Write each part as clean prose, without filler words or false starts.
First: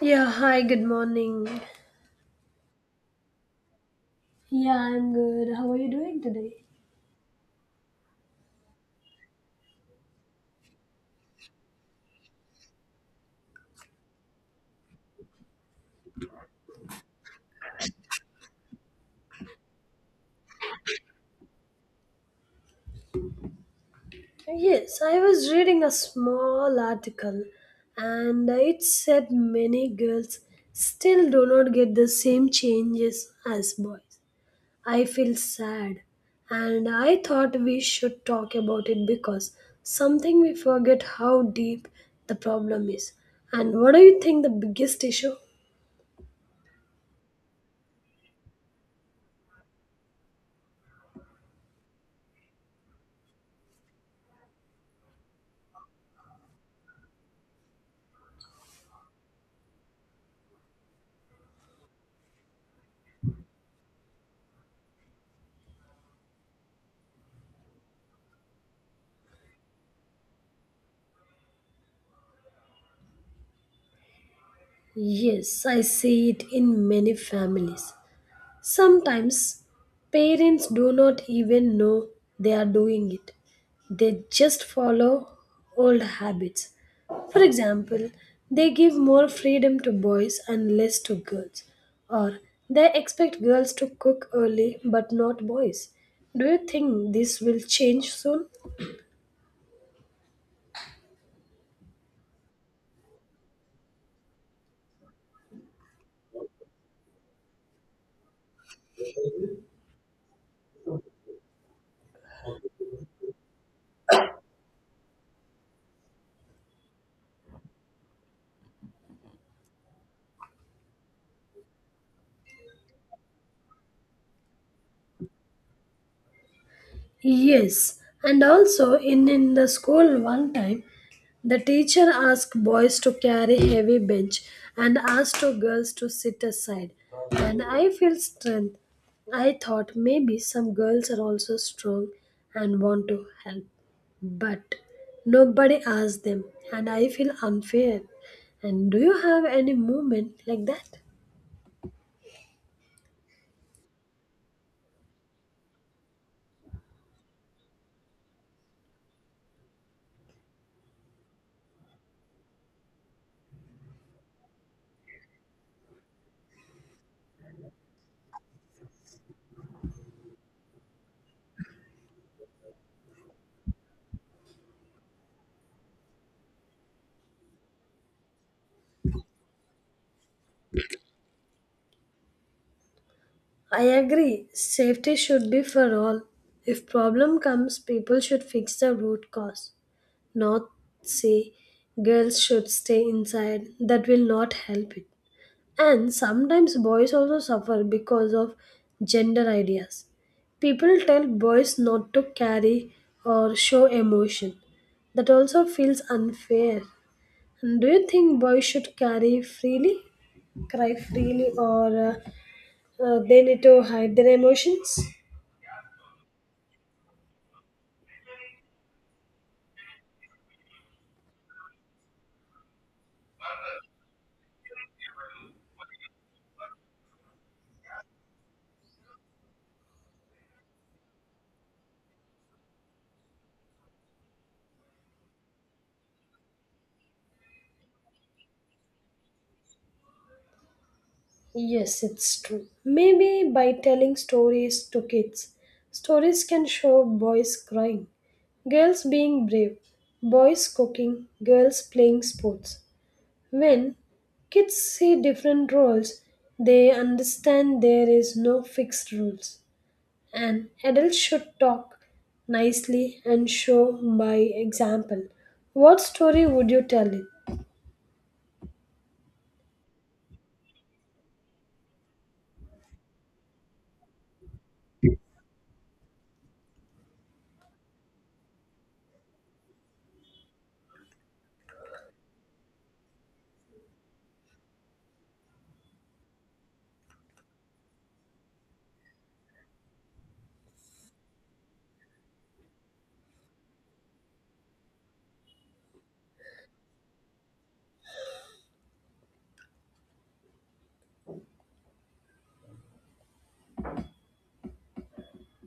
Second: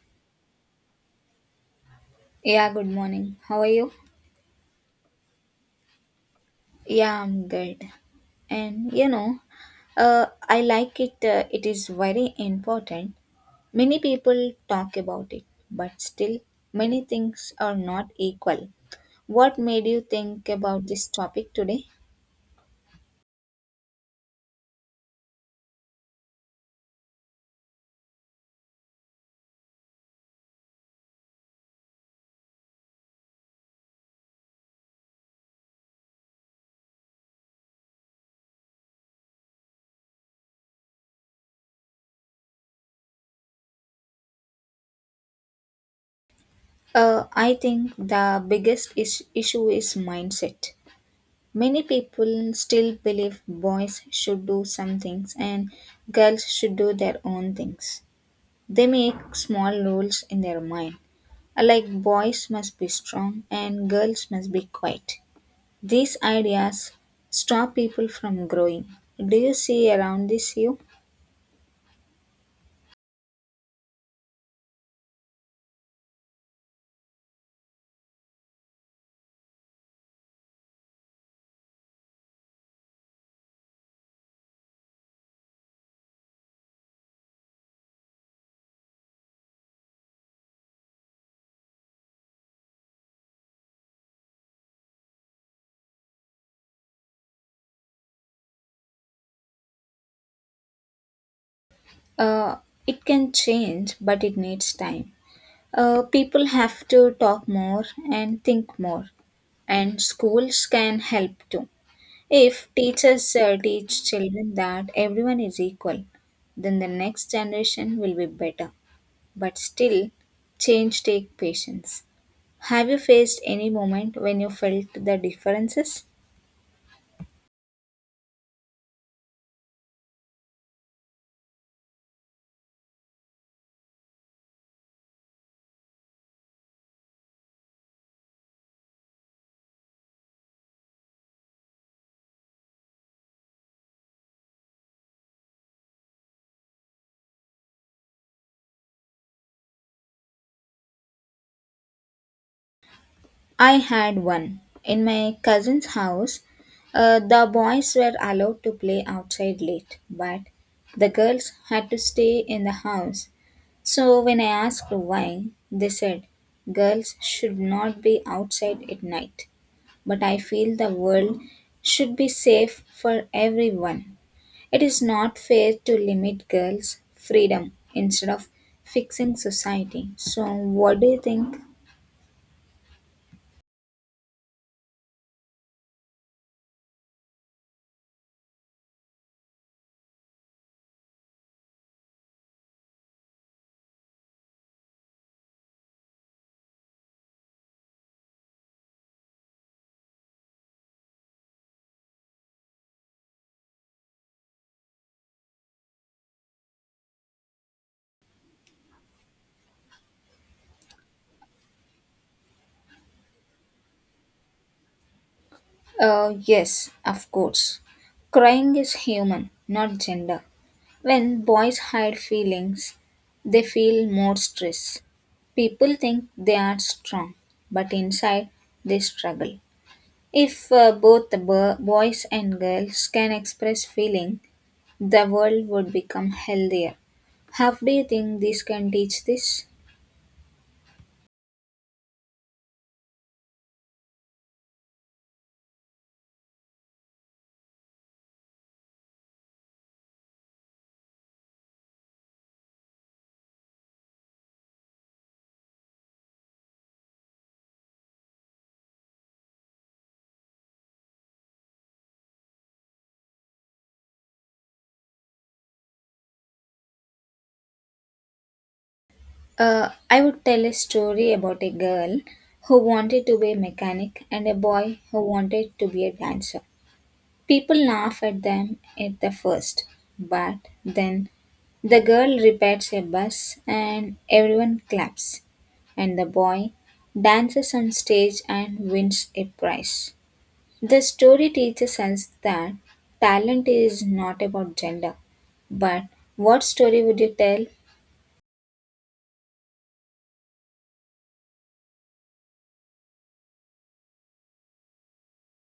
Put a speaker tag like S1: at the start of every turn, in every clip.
S1: Yeah, hi, good morning.
S2: Yeah, good morning. How are you?
S1: Yeah, I'm good. How are you doing today?
S2: Yeah, I'm good. And I like it. It is very important. Many people talk about it, but still, many things are not equal. What made you think about this topic today?
S1: Yes, I was reading a small article and it said many girls still do not get the same changes as boys. I feel sad and I thought we should talk about it because something we forget how deep the problem is. And what do you think the biggest issue?
S2: I think the biggest issue is mindset. Many people still believe boys should do some things and girls should do their own things. They make small rules in their mind, like boys must be strong and girls must be quiet. These ideas stop people from growing. Do you see around this you?
S1: Yes, I see it in many families. Sometimes parents do not even know they are doing it. They just follow old habits. For example, they give more freedom to boys and less to girls. Or they expect girls to cook early but not boys. Do you think this will change soon?
S2: Uh, it can change, but it needs time. People have to talk more and think more, and schools can help too. If teachers teach children that everyone is equal, then the next generation will be better. But still, change take patience. Have you faced any moment when you felt the differences?
S1: Yes, and also in the school one time, the teacher asked boys to carry heavy bench and asked to girls to sit aside. And I feel strength. I thought maybe some girls are also strong and want to help. But nobody asked them and I feel unfair. And do you have any moment like that?
S2: I had one. In my cousin's house, the boys were allowed to play outside late, but the girls had to stay in the house. So when I asked why, they said girls should not be outside at night. But I feel the world should be safe for everyone. It is not fair to limit girls' freedom instead of fixing society. So, what do you think?
S1: I agree. Safety should be for all. If problem comes, people should fix the root cause, not say girls should stay inside. That will not help it. And sometimes boys also suffer because of gender ideas. People tell boys not to carry or show emotion. That also feels unfair. And do you think boys should carry freely, cry freely, or they need to hide their emotions?
S2: Yes, of course. Crying is human, not gender. When boys hide feelings, they feel more stress. People think they are strong, but inside they struggle. If both the boys and girls can express feeling, the world would become healthier. How do you think this can teach this?
S1: Yes, it's true. Maybe by telling stories to kids, stories can show boys crying, girls being brave, boys cooking, girls playing sports. When kids see different roles, they understand there is no fixed rules. And adults should talk nicely and show by example. What story would you tell it?
S2: I would tell a story about a girl who wanted to be a mechanic and a boy who wanted to be a dancer. People laugh at them at the first, but then the girl repairs a bus and everyone claps, and the boy dances on stage and wins a prize. The story teaches us that talent is not about gender, but what story would you tell?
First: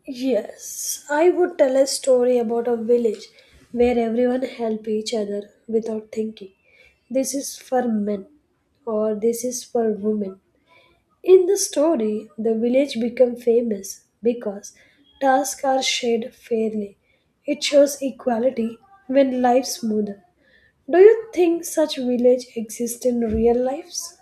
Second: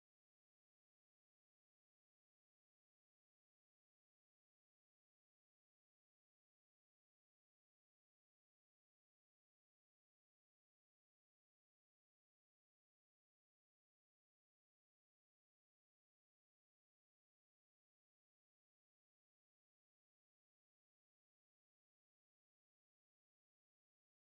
S1: Yes, I would tell a story about a village where everyone help each other without thinking. This is for men or this is for women. In the story, the village become famous because tasks are shared fairly. It shows equality when life's smoother. Do you think such village exist in real lives?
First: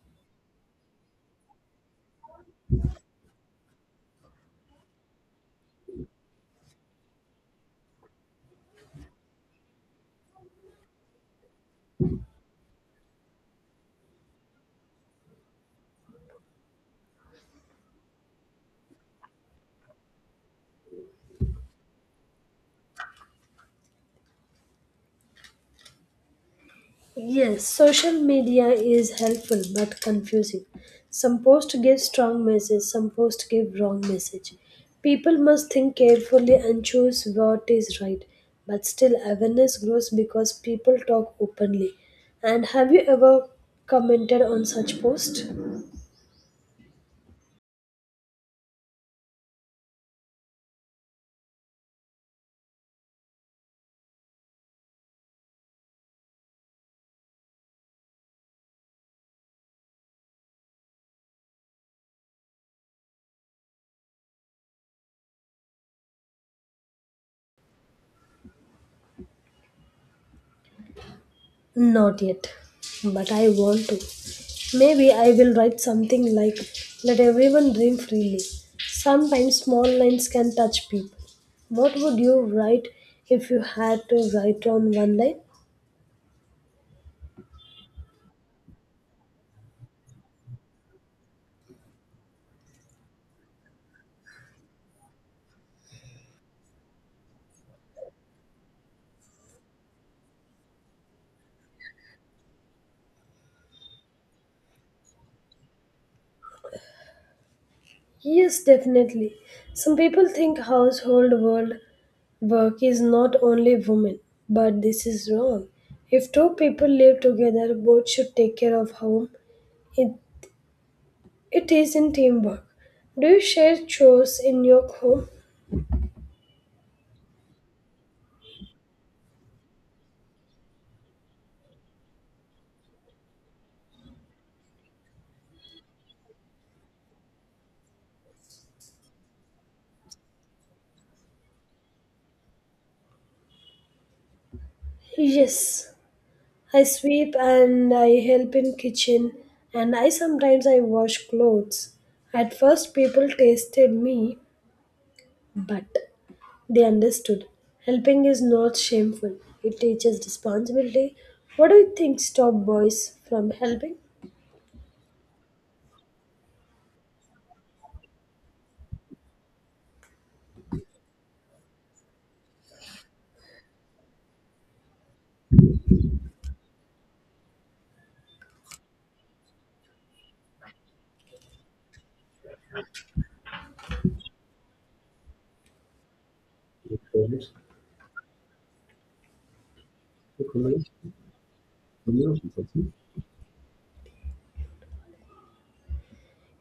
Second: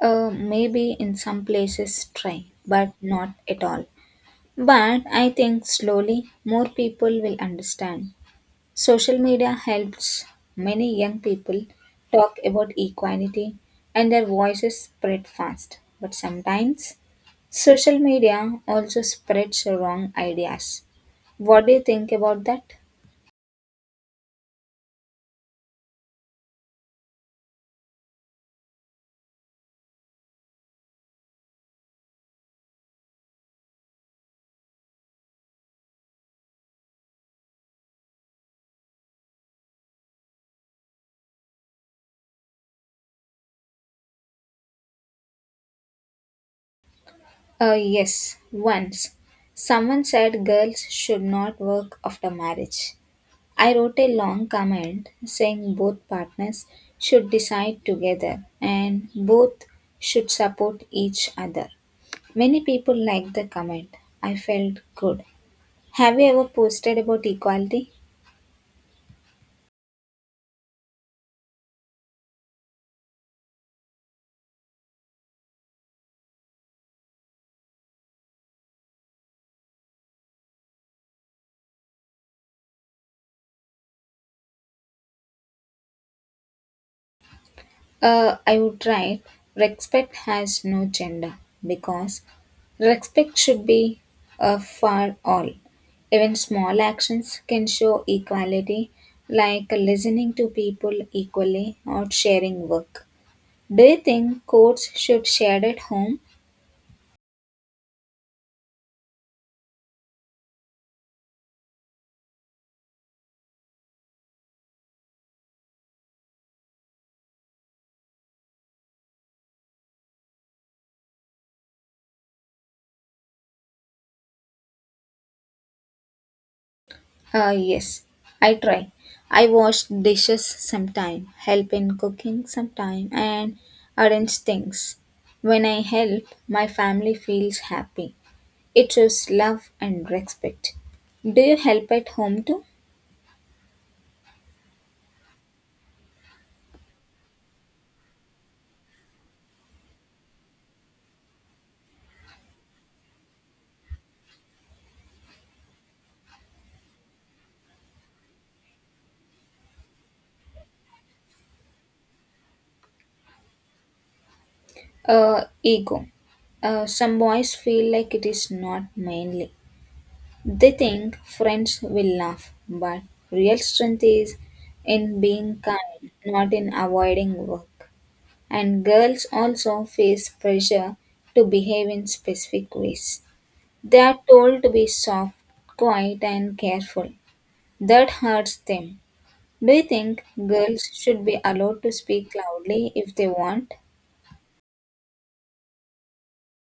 S2: Maybe in some places try, but not at all. But I think slowly more people will understand. Social media helps many young people talk about equality and their voices spread fast. But sometimes social media also spreads wrong ideas. What do you think about that?
S1: Yes, social media is helpful but confusing. Some posts give strong message, some posts give wrong message. People must think carefully and choose what is right. But still awareness grows because people talk openly. And have you ever commented on such post?
S2: Yes, once. Someone said girls should not work after marriage. I wrote a long comment saying both partners should decide together and both should support each other. Many people liked the comment. I felt good. Have you ever posted about equality?
S1: Not yet, but I want to. Maybe I will write something like, let everyone dream freely. Sometimes small lines can touch people. What would you write if you had to write on one line?
S2: I would write respect has no gender because respect should be for all. Even small actions can show equality, like listening to people equally or sharing work. Do you think courts should share at home?
S1: Yes, definitely. Some people think household world work is not only women, but this is wrong. If two people live together, both should take care of home. It, it is in teamwork. Do you share chores in your home?
S2: Yes, I try. I wash dishes sometime, help in cooking sometime, and arrange things. When I help, my family feels happy. It shows love and respect. Do you help at home too?
S1: Yes, I sweep and I help in kitchen and I sometimes I wash clothes. At first people tasted me, but they understood. Helping is not shameful. It teaches responsibility. What do you think stop boys from helping?
S2: Ego. Some boys feel like it is not manly. They think friends will laugh, but real strength is in being kind, not in avoiding work. And girls also face pressure to behave in specific ways. They are told to be soft, quiet, and careful. That hurts them. Do you think girls should be allowed to speak loudly if they want?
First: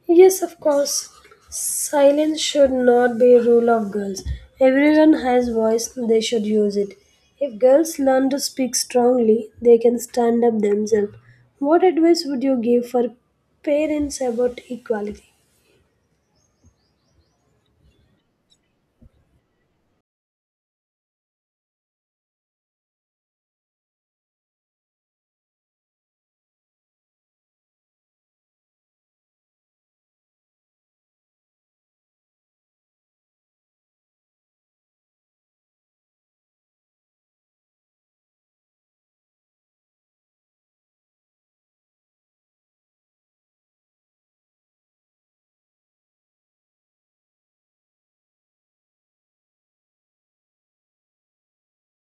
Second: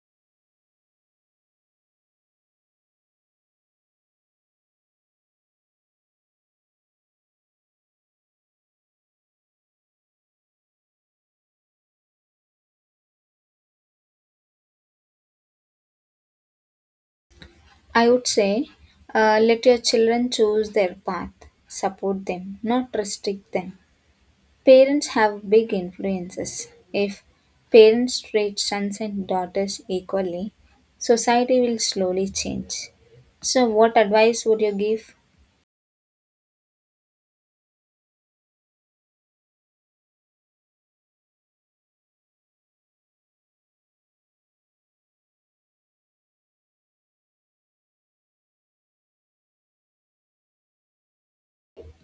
S1: Yes, of course. Silence should not be a rule of girls. Everyone has voice, they should use it. If girls learn to speak strongly, they can stand up themselves. What advice would you give for parents about equality?
S2: I would say let your children choose their path, support them, not restrict them. Parents have big influences. If parents treat sons and daughters equally, society will slowly change. So, what advice would you give?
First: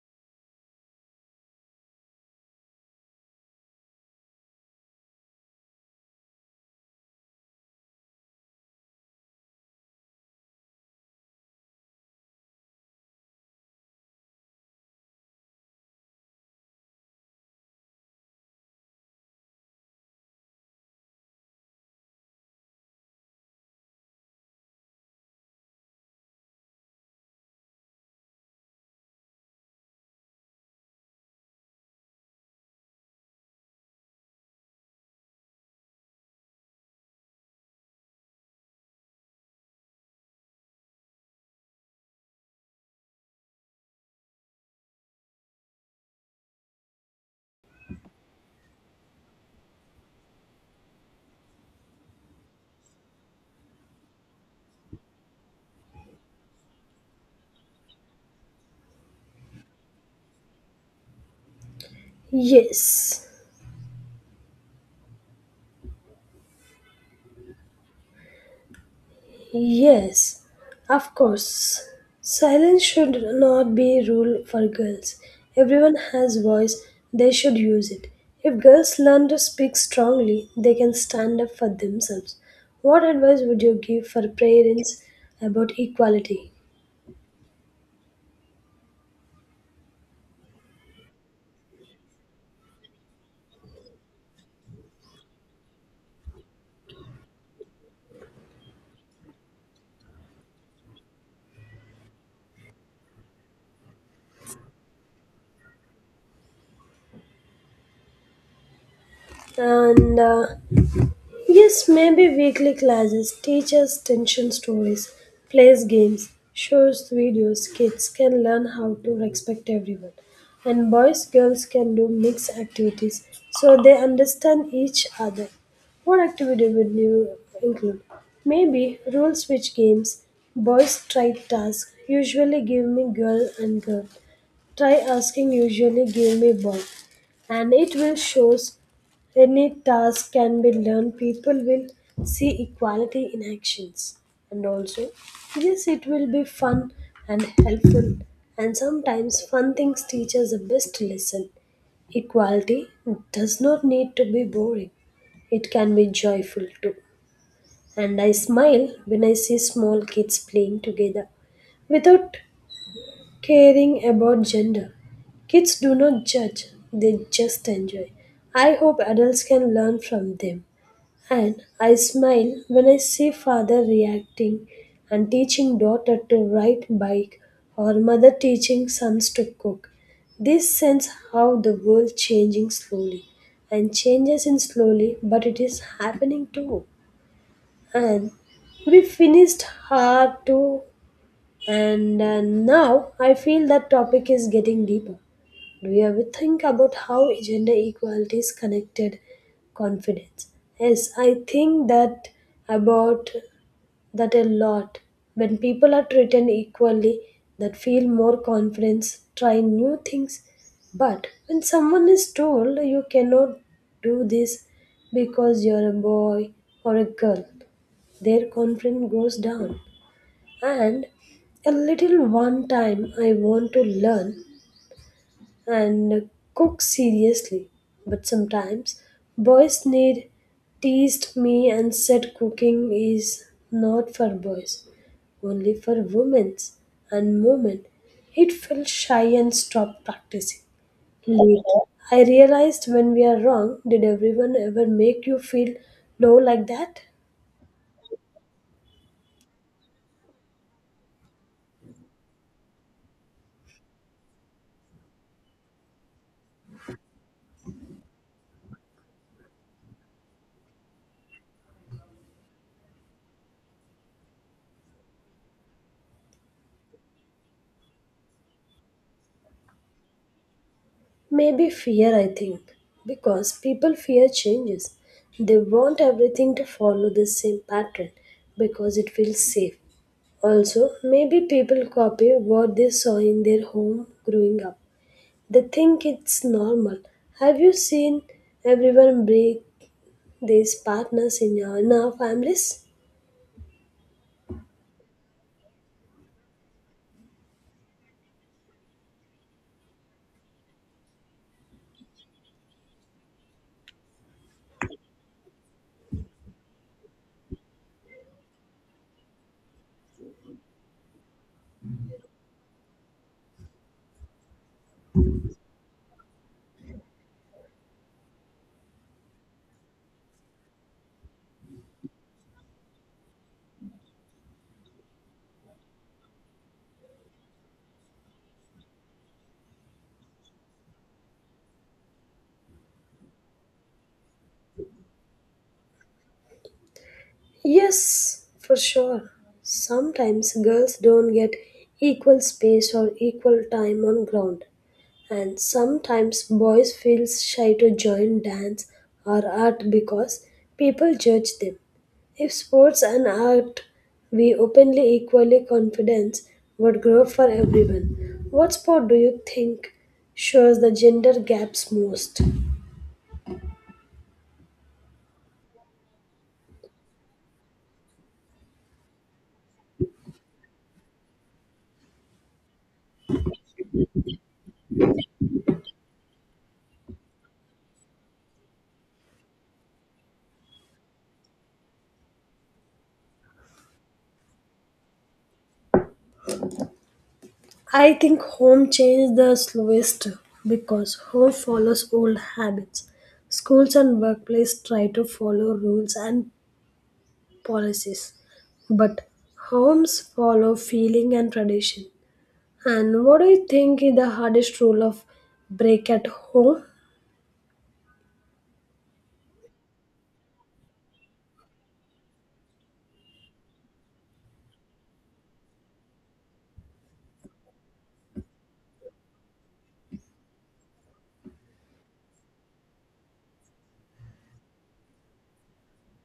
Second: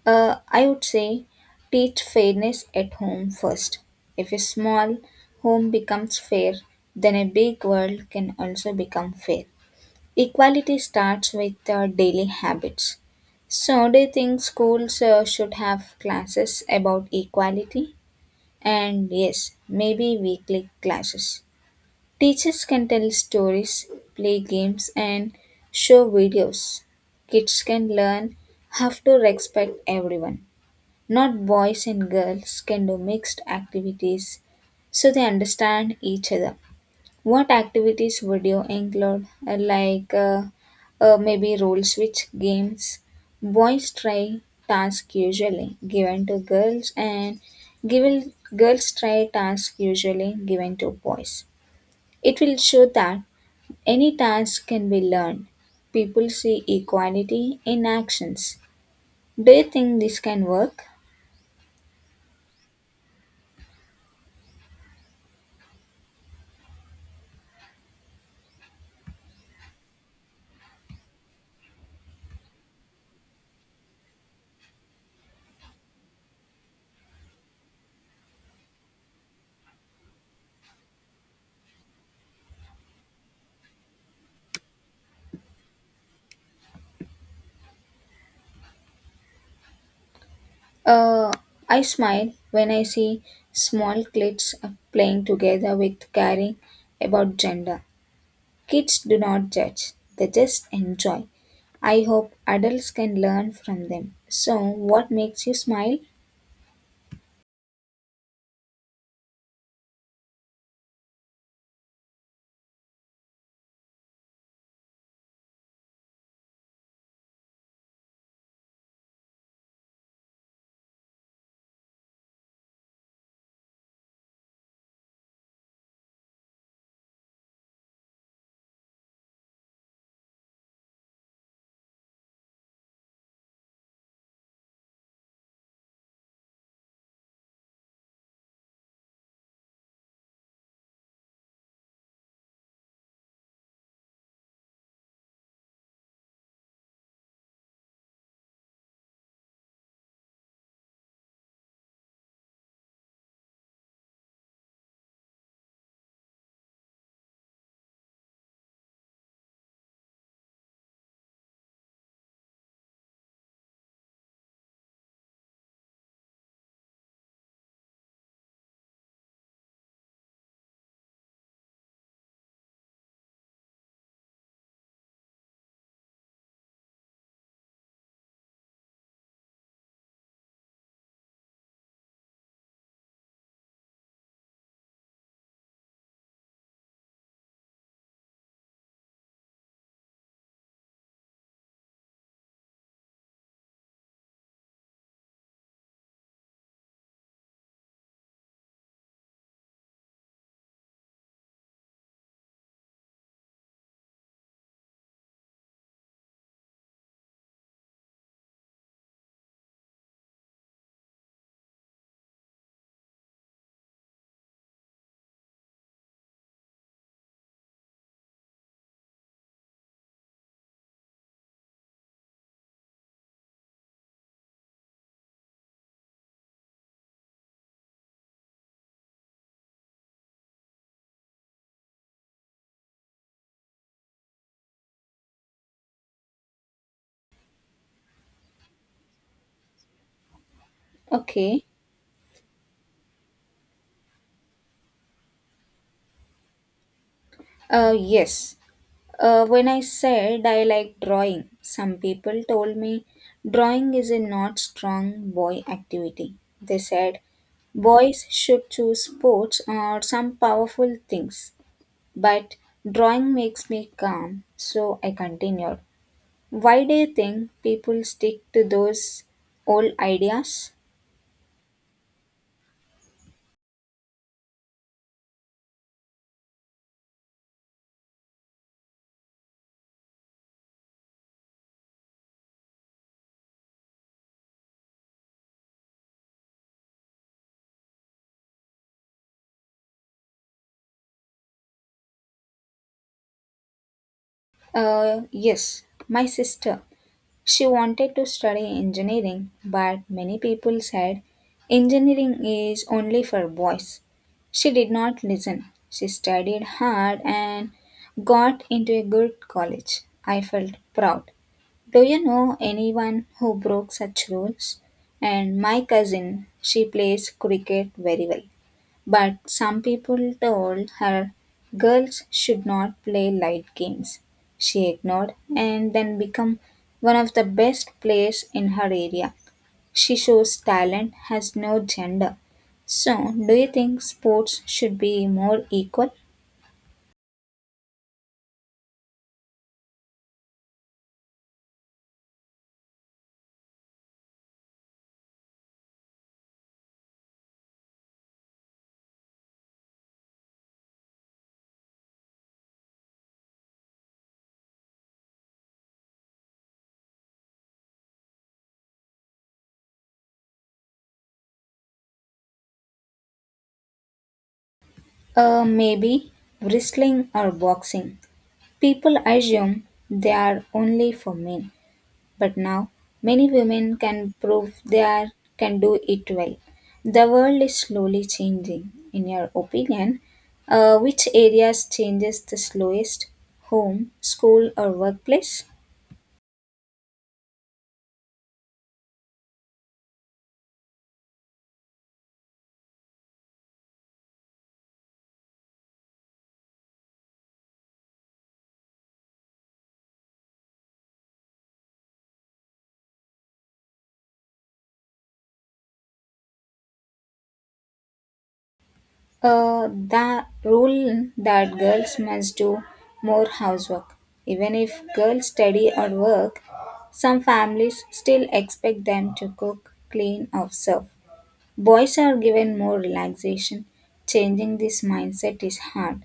S2: I would say teach fairness at home first. If a small home becomes fair, then a big world can also become fair. Equality starts with daily habits. So, do you think schools should have classes about equality? And yes, maybe weekly classes. Teachers can tell stories, play games, and show videos. Kids can learn how to respect everyone. Not boys and girls can do mixed activities so they understand each other. What activities would you include? Like, maybe role switch games. Boys try tasks usually given to girls, and girls try tasks usually given to boys. It will show that any task can be learned. People see equality in actions. Do you think this can work?
S1: Yes. Yes, of course. Silence should not be a rule for girls. Everyone has voice, they should use it. If girls learn to speak strongly, they can stand up for themselves. What advice would you give for parents about equality?
S2: Uh, I smile when I see small kids playing together with caring about gender. Kids do not judge, they just enjoy. I hope adults can learn from them. So, what makes you smile?
S1: And Yes, maybe weekly classes, teachers' tension stories, plays games, shows videos, kids can learn how to respect everyone. And boys, girls can do mixed activities so they understand each other. What activity would you include? Maybe rule switch games, boys try tasks, usually give me girl and girl. Try asking usually give me boy. And it will shows any task can be learned, people will see equality in actions. And also, yes, it will be fun and helpful. And sometimes, fun things teach us the best lesson. Equality does not need to be boring, it can be joyful too. And I smile when I see small kids playing together without caring about gender. Kids do not judge, they just enjoy. I hope adults can learn from them. And I smile when I see father reacting and teaching daughter to ride bike or mother teaching sons to cook. This sense how the world changing slowly and changes in slowly but it is happening too. And we finished hard to and now I feel that topic is getting deeper. Do you ever think about how gender equality is connected confidence? Yes, I think that about that a lot. When people are treated equally, that feel more confidence, try new things. But when someone is told you cannot do this because you're a boy or a girl, their confidence goes down and a little one time I want to learn and cook seriously. But sometimes boys need teased me and said cooking is not for boys, only for women's and moment. It felt shy and stopped practicing.
S2: Okay.
S1: Later, I realized when we are wrong, did everyone ever make you feel low like that?
S2: Yes. When I said I like drawing, some people told me drawing is a not strong boy activity. They said boys should choose sports or some powerful things. But drawing makes me calm, so I continued. Why do you think people stick to those old ideas?
S1: Maybe fear, I think, because people fear changes. They want everything to follow the same pattern because it feels safe. Also, maybe people copy what they saw in their home growing up. They think it's normal. Have you seen everyone break these partners in your in our families?
S2: Yes, my sister. She wanted to study engineering, but many people said engineering is only for boys. She did not listen. She studied hard and got into a good college. I felt proud. Do you know anyone who broke such rules? And my cousin, she plays cricket very well. But some people told her girls should not play light games. She ignored and then became one of the best players in her area. She shows talent has no gender. So, do you think sports should be more equal?
S1: Yes, for sure. Sometimes girls don't get equal space or equal time on ground. And sometimes boys feel shy to join dance or art because people judge them. If sports and art we openly equally confidence would grow for everyone. What sport do you think shows the gender gaps most?
S2: Maybe wrestling or boxing. People assume they are only for men. But now, many women can prove can do it well. The world is slowly changing. In your opinion, which areas changes the slowest? Home, school, or workplace?
S1: I think home change the slowest because home follows old habits. Schools and workplace try to follow rules and policies. But homes follow feeling and tradition. And what do you think is the hardest rule of break at home?
S2: The rule that girls must do more housework. Even if girls study or work, some families still expect them to cook, clean, or serve. Boys are given more relaxation. Changing this mindset is hard.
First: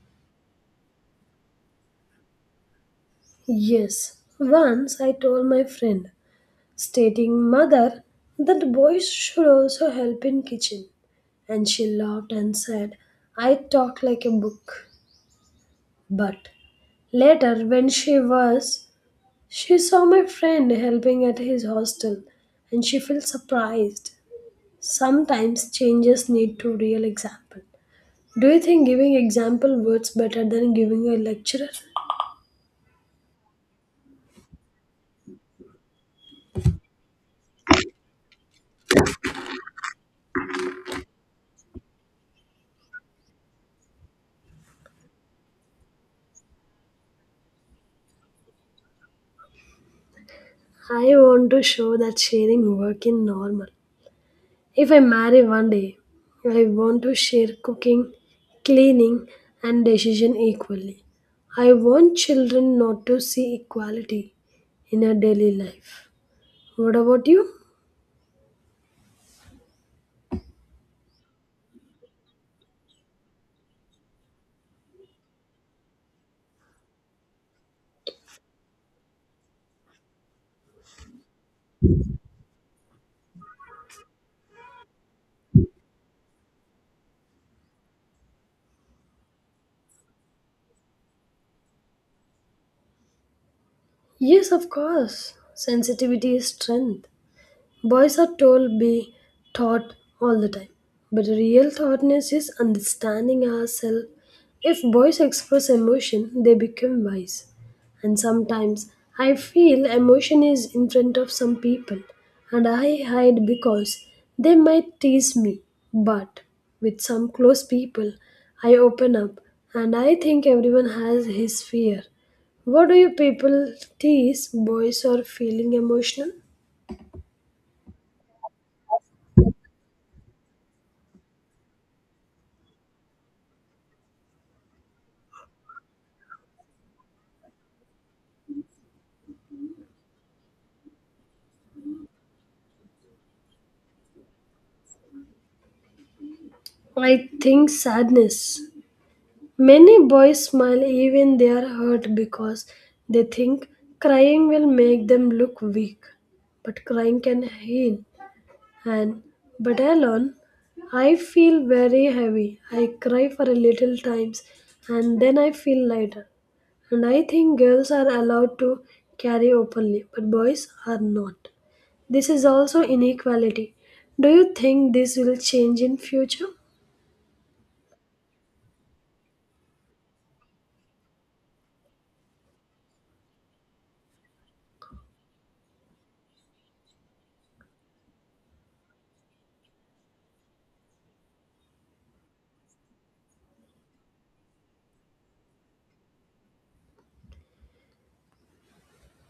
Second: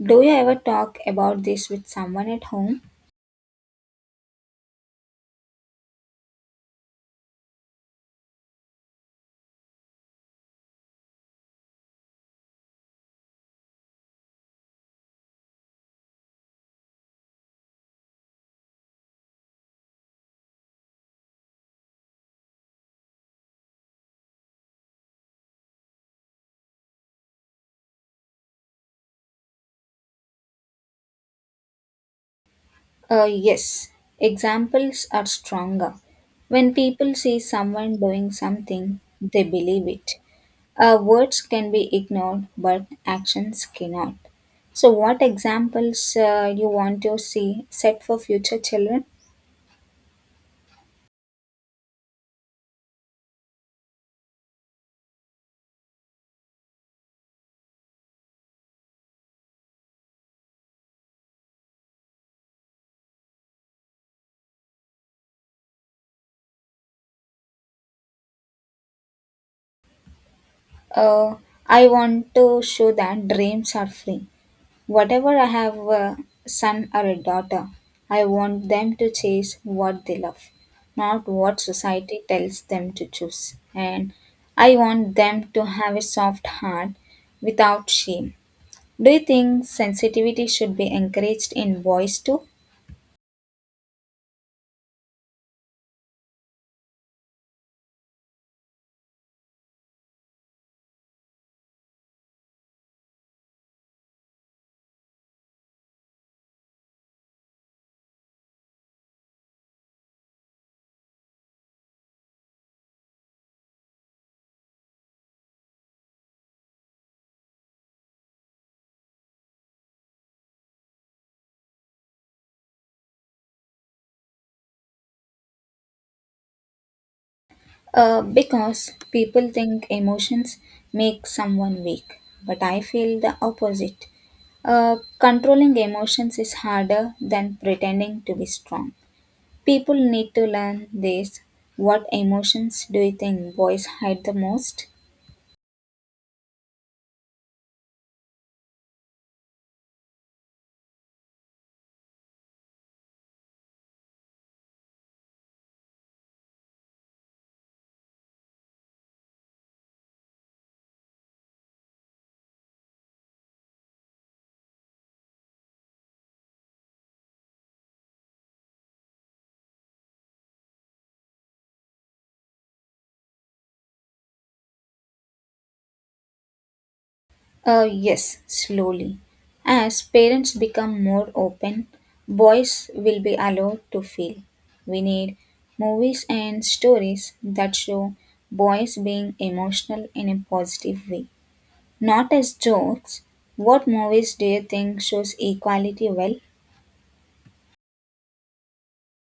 S2: Do you ever talk about this with someone at home?
S1: Yes, once I told my friend, stating mother that boys should also help in kitchen. And she laughed and said, I talk like a book. But later, when she was, she saw my friend helping at his hostel and she felt surprised. Sometimes changes need to real example. Do you think giving example works better than giving a lecture?
S2: Yes, examples are stronger. When people see someone doing something, they believe it. Words can be ignored, but actions cannot. So, what examples you want to see set for future children?
S1: I want to show that sharing work in normal. If I marry one day, I want to share cooking, cleaning, and decision equally. I want children not to see equality in our daily life. What about you?
S2: Uh, I want to show that dreams are free. Whatever I have a son or a daughter, I want them to chase what they love, not what society tells them to choose. And I want them to have a soft heart without shame. Do you think sensitivity should be encouraged in boys too?
S1: Yes, of course. Sensitivity is strength. Boys are told be taught all the time, but real thoughtness is understanding ourselves. If boys express emotion, they become wise. And sometimes I feel emotion is in front of some people, and I hide because they might tease me. But with some close people, I open up, and I think everyone has his fear. What do you people tease boys are feeling emotional?
S2: Because people think emotions make someone weak, but I feel the opposite. Controlling emotions is harder than pretending to be strong. People need to learn this. What emotions do you think boys hide the most?
S1: I think sadness. Many boys smile even they are hurt because they think crying will make them look weak. But crying can heal. And but alone, I feel very heavy. I cry for a little times and then I feel lighter. And I think girls are allowed to carry openly, but boys are not. This is also inequality. Do you think this will change in future?
S2: Yes, slowly. As parents become more open, boys will be allowed to feel. We need movies and stories that show boys being emotional in a positive way. Not as jokes. What movies do you think shows equality well?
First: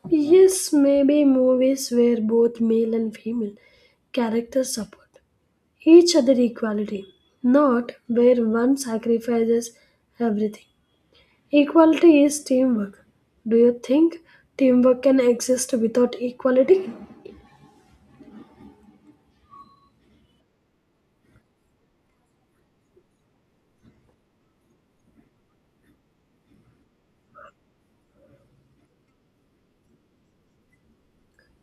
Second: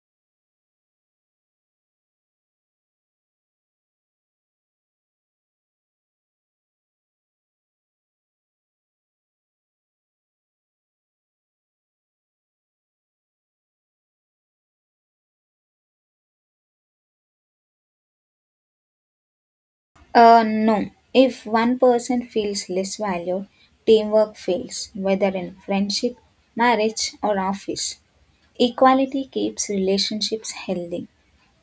S1: Yes, maybe movies where both male and female characters support each other equality, not where one sacrifices everything. Equality is teamwork. Do you think teamwork can exist without equality?
S2: No. If one person feels less valued, teamwork fails, whether in friendship, marriage, or office. Equality keeps relationships healthy.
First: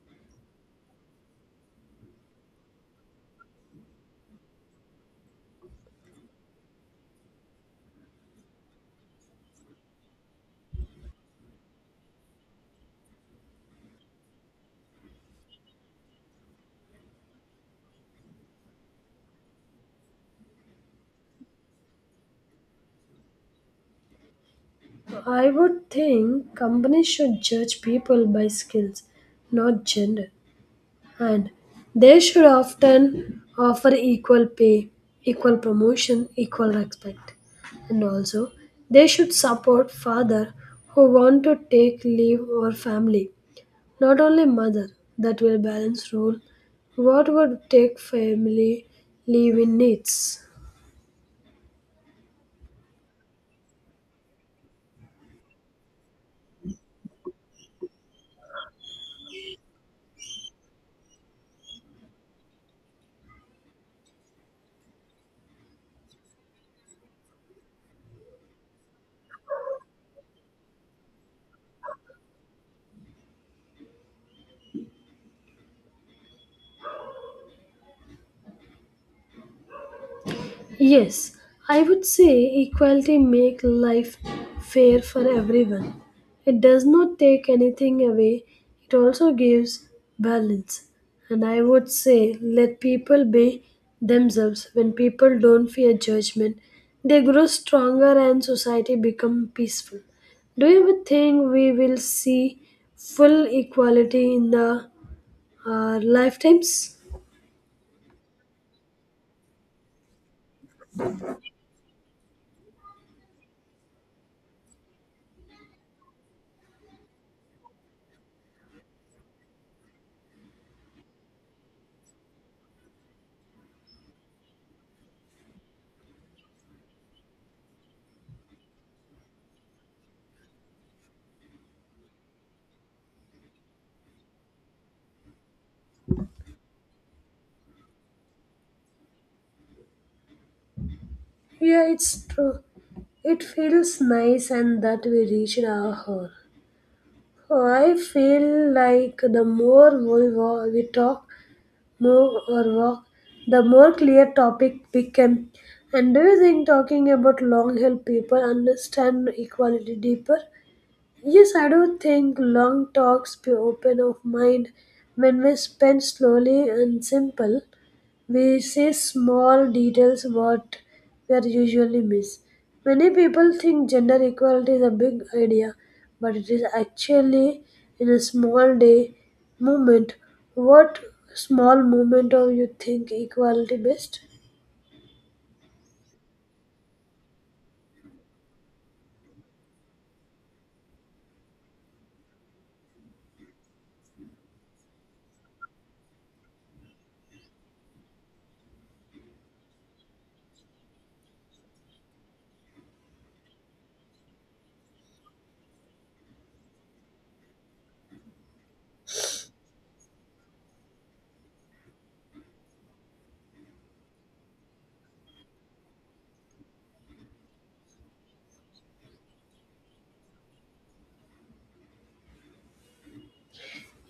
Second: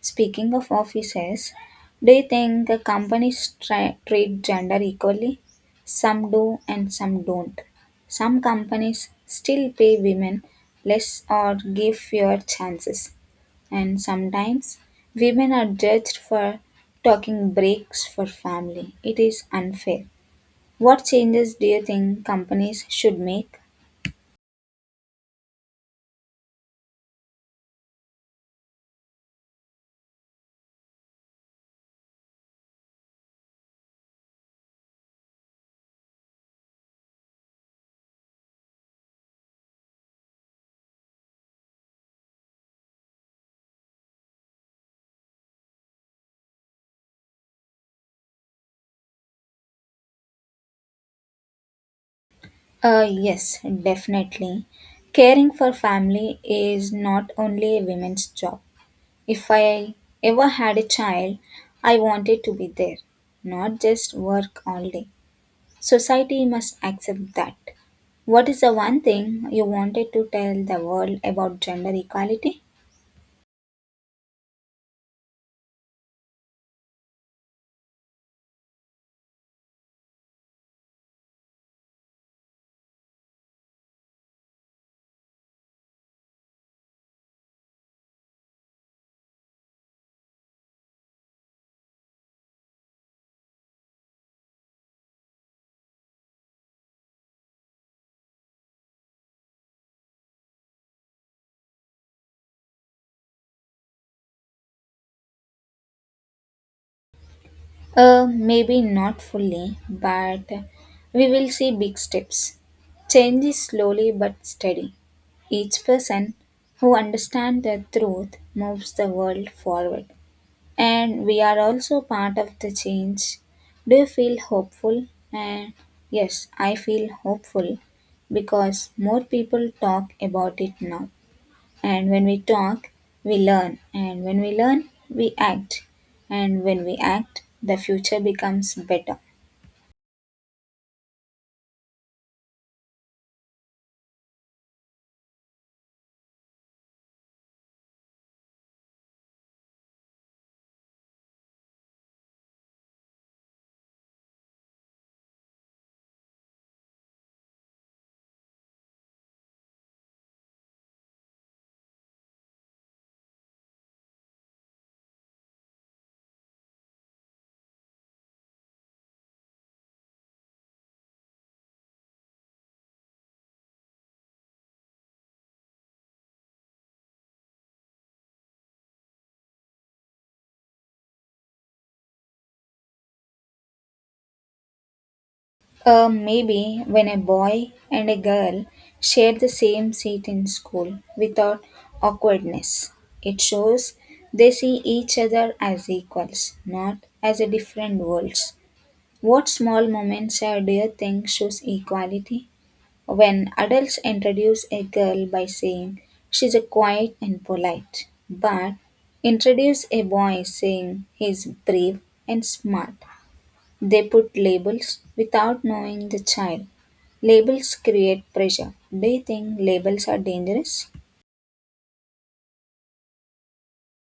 S2: Speaking of offices, do you think the companies treat gender equally? Some do and some don't. Some companies still pay women less or give fewer chances. And sometimes women are judged for talking breaks for family. It is unfair. What changes do you think companies should make?
S1: I would think companies should judge people by skills, not gender. And they should often offer equal pay, equal promotion, equal respect. And also, they should support father who want to take leave or family, not only mother. That will balance rule. What would take family leave in needs?
S2: Yes, definitely. Caring for family is not only a women's job. If I ever had a child, I wanted to be there, not just work all day. Society must accept that. What is the one thing you wanted to tell the world about gender equality?
S1: Yes, I would say equality make life fair for everyone. It does not take anything away. It also gives balance. And I would say let people be themselves. When people don't fear judgment, they grow stronger and society become peaceful. Do you ever think we will see full equality in the lifetimes?
S2: Maybe not fully, but we will see big steps. Change is slowly but steady. Each person who understands the truth moves the world forward. And we are also part of the change. Do you feel hopeful? And yes, I feel hopeful because more people talk about it now. And when we talk, we learn. And when we learn, we act. And when we act, the future becomes better.
S1: Yeah, it's true. It feels nice and that we reached our home. Oh, I feel like the more we talk, move or walk, the more clear topic became. And do you think talking about long help people understand equality deeper? Yes, I do think long talks be open of mind when we spend slowly and simple we see small details what we are usually miss. Many people think gender equality is a big idea, but it is actually in a small day movement. What small movement are you think equality best?
S2: Maybe when a boy and a girl share the same seat in school without awkwardness, it shows they see each other as equals, not as a different worlds. What small moments do you think shows equality? When adults introduce a girl by saying she's a quiet and polite, but introduce a boy saying he's brave and smart, they put labels without knowing the child. Labels create pressure. Do you think labels are dangerous?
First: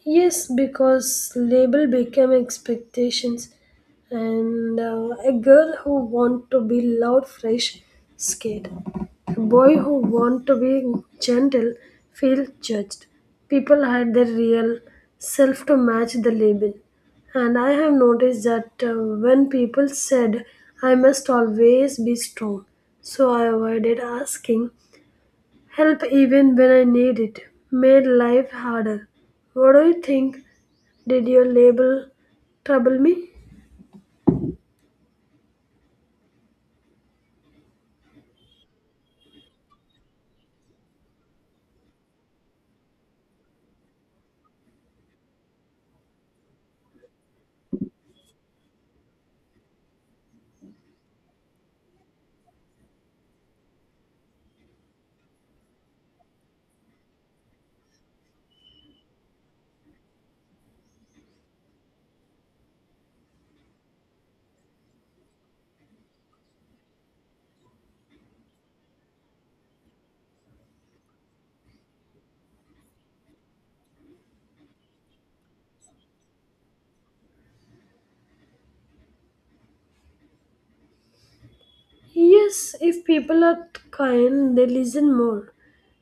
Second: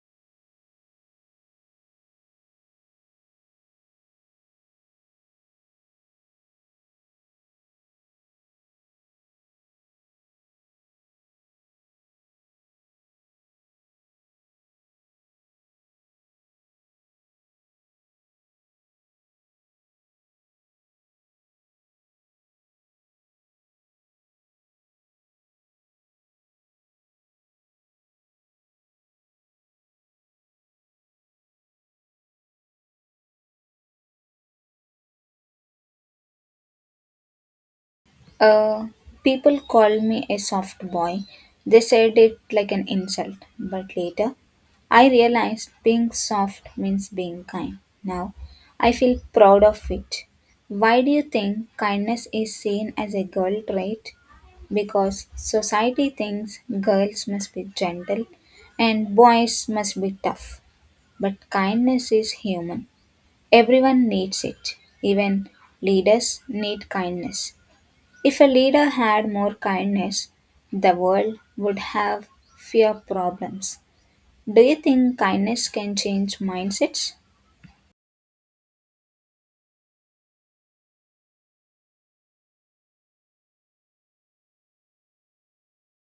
S1: Yes, because label become expectations, and a girl who want to be loud, fresh, scared. A boy who want to be gentle feel judged. People hide their real self to match the label, and I have noticed that when people said I must always be strong, so I avoided asking help even when I need it, made life harder. What do you think? Did your label trouble me?
S2: Uh, People called me a soft boy. They said it like an insult. But later, I realized being soft means being kind. Now, I feel proud of it. Why do you think kindness is seen as a girl trait? Because society thinks girls must be gentle and boys must be tough. But kindness is human. Everyone needs it. Even leaders need kindness. If a leader had more kindness, the world would have fewer problems. Do you think kindness can change mindsets?
S1: Yes, if people are kind, they listen more.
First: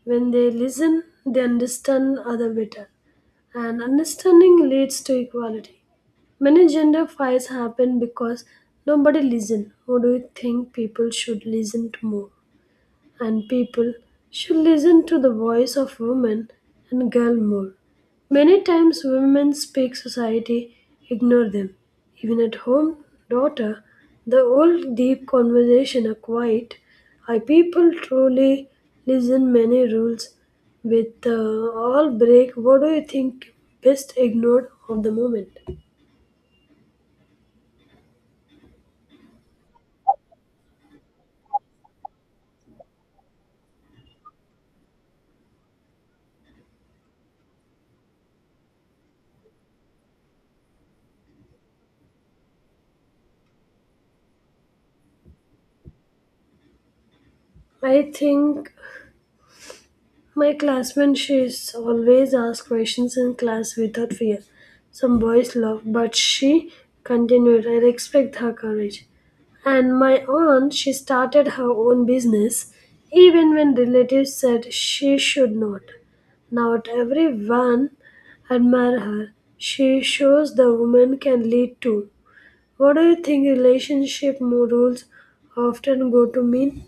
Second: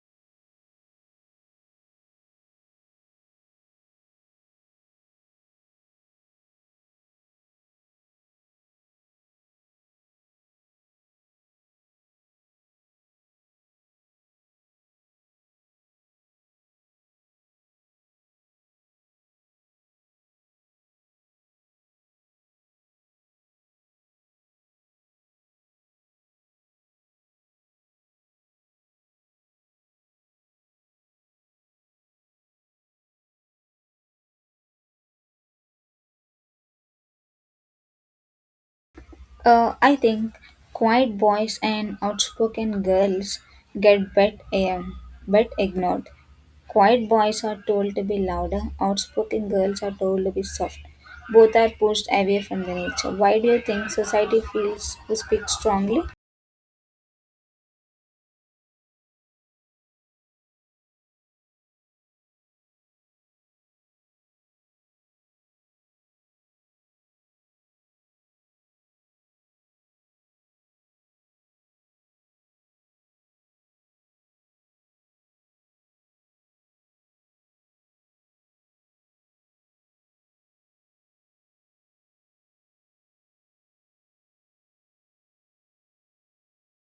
S1: When they listen, they understand other better. And understanding leads to equality. Many gender fights happen because nobody listen. Who do you think people should listen to more? And people should listen to the voice of women and girl more. Many times women speak society ignore them. Even at home, daughter, the old deep conversation are quiet. I people truly listen many rules with all break. What do you think best ignored of the moment?
S2: I think quiet boys and outspoken girls get bet ignored. Quiet boys are told to be louder, outspoken girls are told to be soft. Both are pushed away from the nature. Why do you think society feels to speak strongly?
S1: I think my classmate, she's always asked questions in class without fear. Some boys laughed, but she continued. I respect her courage. And my aunt, she started her own business, even when relatives said she should not. Now everyone admire her. She shows the woman can lead too. What do you think relationship rules often go to mean?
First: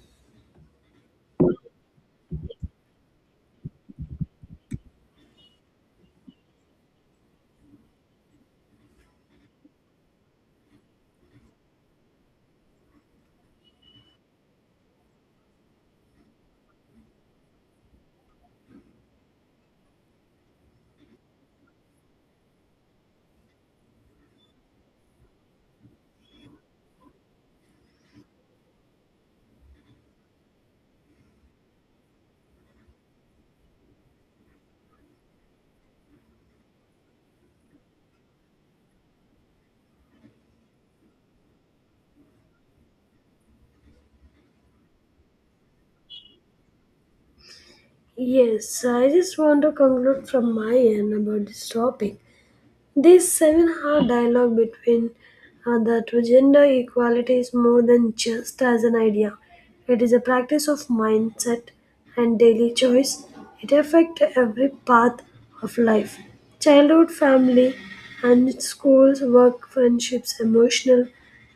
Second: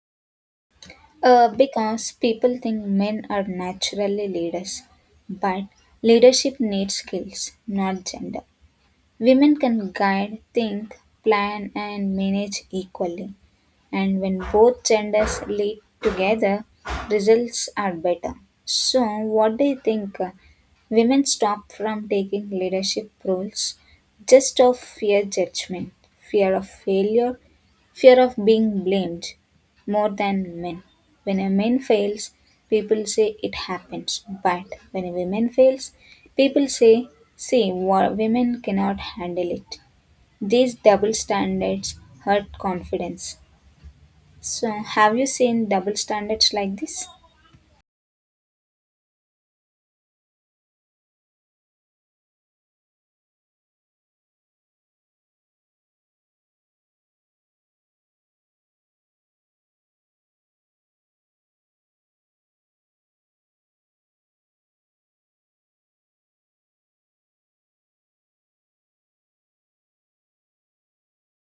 S2: Because people think men are naturally leaders, but leadership needs skills, not gender. Women can guide, think, plan, and manage equally. And when both genders lead together, results are better. So, what do you think? Women stop from taking leadership roles just of fear judgment, fear of failure, fear of being blamed more than men. When a man fails, people say it happens. But when a woman fails, people say, see, women cannot handle it. These double standards hurt confidence. So, have you seen double standards like this?
S1: Yes, I just want to conclude from my end about this topic. This 7 hour dialogue between that gender equality is more than just as an idea. It is a practice of mindset and daily choice. It affects every path of life childhood, family, and schools, work, friendships, emotional,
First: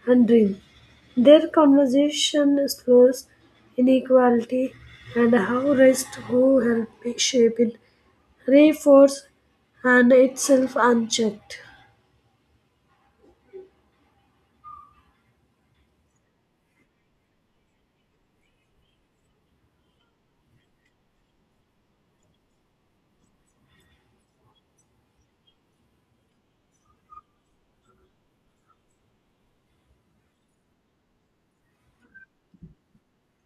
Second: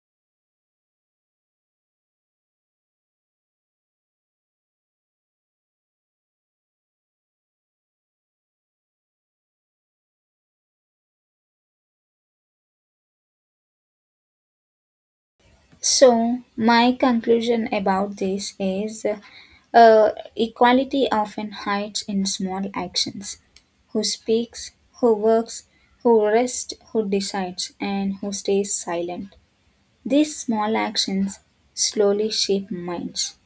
S1: and dream. Their conversation explores inequality and how race who help shape it reinforce and itself unchecked.
S2: So, my conclusion about this is uh, equality often hides in small actions. Who speaks, who works, who rests, who decides, and who stays silent. These small actions slowly shape minds.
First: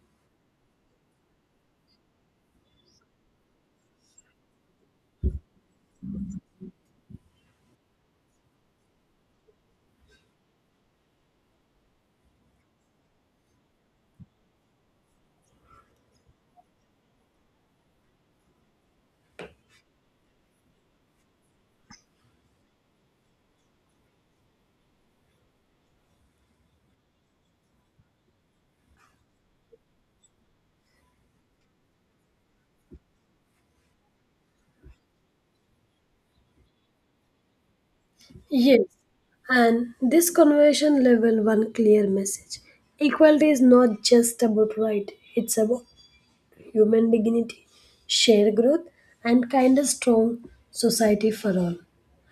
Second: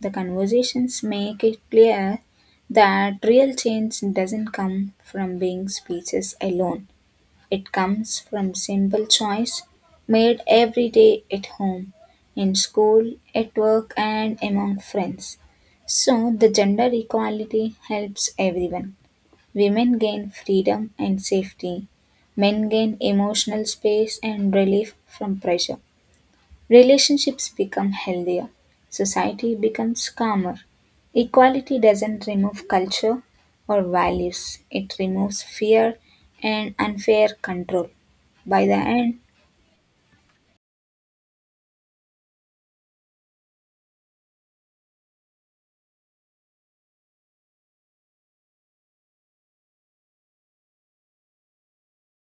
S2: The conversations make it clear that real change doesn't come from big speeches alone. It comes from simple choice made every day at home, in school, at work, and among friends. So, the gender equality helps everyone. Women gain freedom and safety, men gain emotional space and relief from pressure. Relationships become healthier, society becomes calmer. Equality doesn't remove culture or values, it removes fear and unfair control. By the
S1: Yes,
S2: end,
S1: and this conversation level one clear message. Equality is not just about right, it's about human dignity, shared growth, and kind of strong society for all.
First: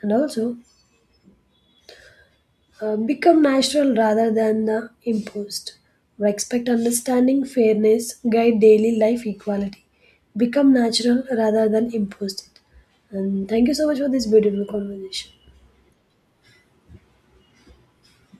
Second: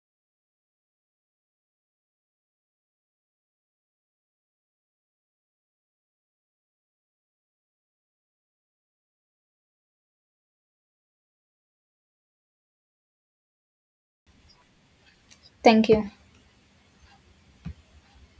S1: And also, become natural rather than imposed. Respect understanding, fairness, guide daily life equality. Become natural rather than imposed. It. And thank you so much for this beautiful conversation.
S2: thank you.